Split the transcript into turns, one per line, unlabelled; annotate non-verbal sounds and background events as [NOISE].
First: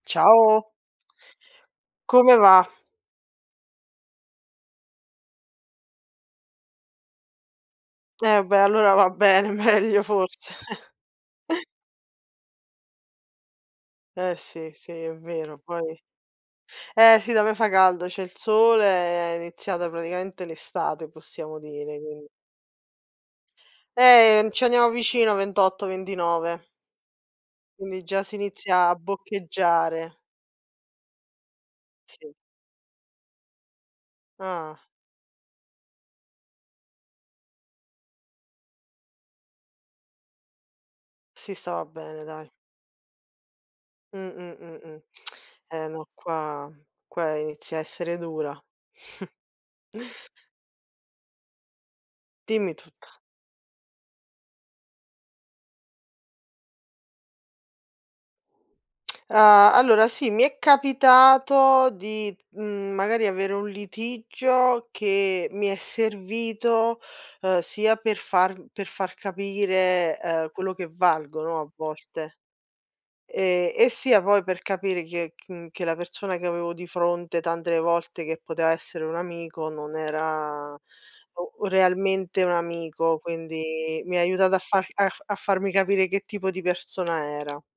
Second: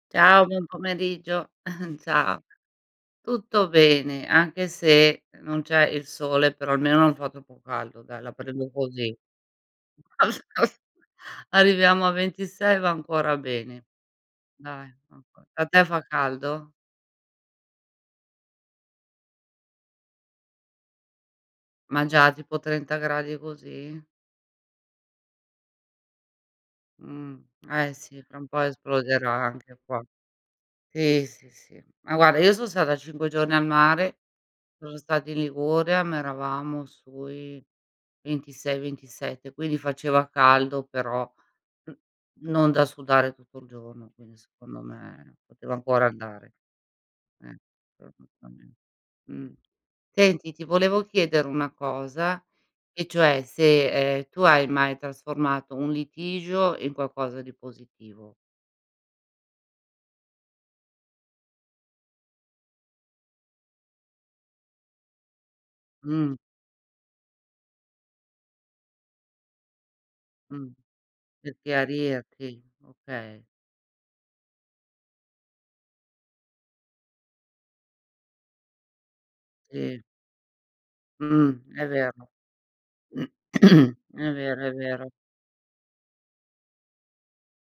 Ciao, buon
Ciao.
pomeriggio. [GIGGLES]
Come
Ciao.
va?
Tutto bene, anche se non c'è il sole, però almeno non fa troppo caldo dai, la
Eh bhe,
prendo
allora va
così.
bene, meglio forse.
[CHUCKLES]
[CHUCKLES]
Arriviamo a 26 e va ancora bene.
Eh sì, sì,
Dai,
è
[UNINTELLIGIBLE]
vero
da te
poi
fa caldo?
eh sì da me fa caldo, c'è il sole, è iniziata praticamente l'estate possiamo dire,
Ma
quin
già tipo 30 gradi così?
Eh ci andiamo vicino 28, 29.
Mh, eh
Quindi
sì
già si
fra un po'
inizia a
esploderà anche qua.
boccheggiare.
Sì, sì, sì. Ma
Sì.
guarda io so' stata 5 giorni al mare,
Ah.
sono stata in Liguria, ma eravamo sui 26, 27, quindi faceva caldo però
Si stava
n
bene dai.
non da sudare tutto il giorno,
Mh,
quindi
mh, mh,
secondo
mh.
me poteva
Eh no
ancora andare.
qua qua
Eh,
inizia a
però
essere dura.
giustame
[CHUCKLES]
mh. Senti ti volevo chiedere una cosa
Dimmi
e
tutto.
cioè se, ehm, tu hai mai trasformato un litigio in qualcosa di positivo.
[CLICKS TONGUE] Uhm, allora sì, mi è capitato di, mhmm, magari avere un litigio che mi è
Mh.
servito, uhm, sia per far per far capire ehm
Mh.
quello che
Per
valgono a volte
chiarirti, okay.
e e sia poi per capire chi è ch che la persona che avevo di fronte tante volte che poteva essere un amico non
Sì.
era
Mh,
o
è vero.
realmente un amico,
[CLEARS THROAT]
quindi mi ha
E'
aiutata a
vero, è
far
vero.
a farmi capire che tipo di persona era.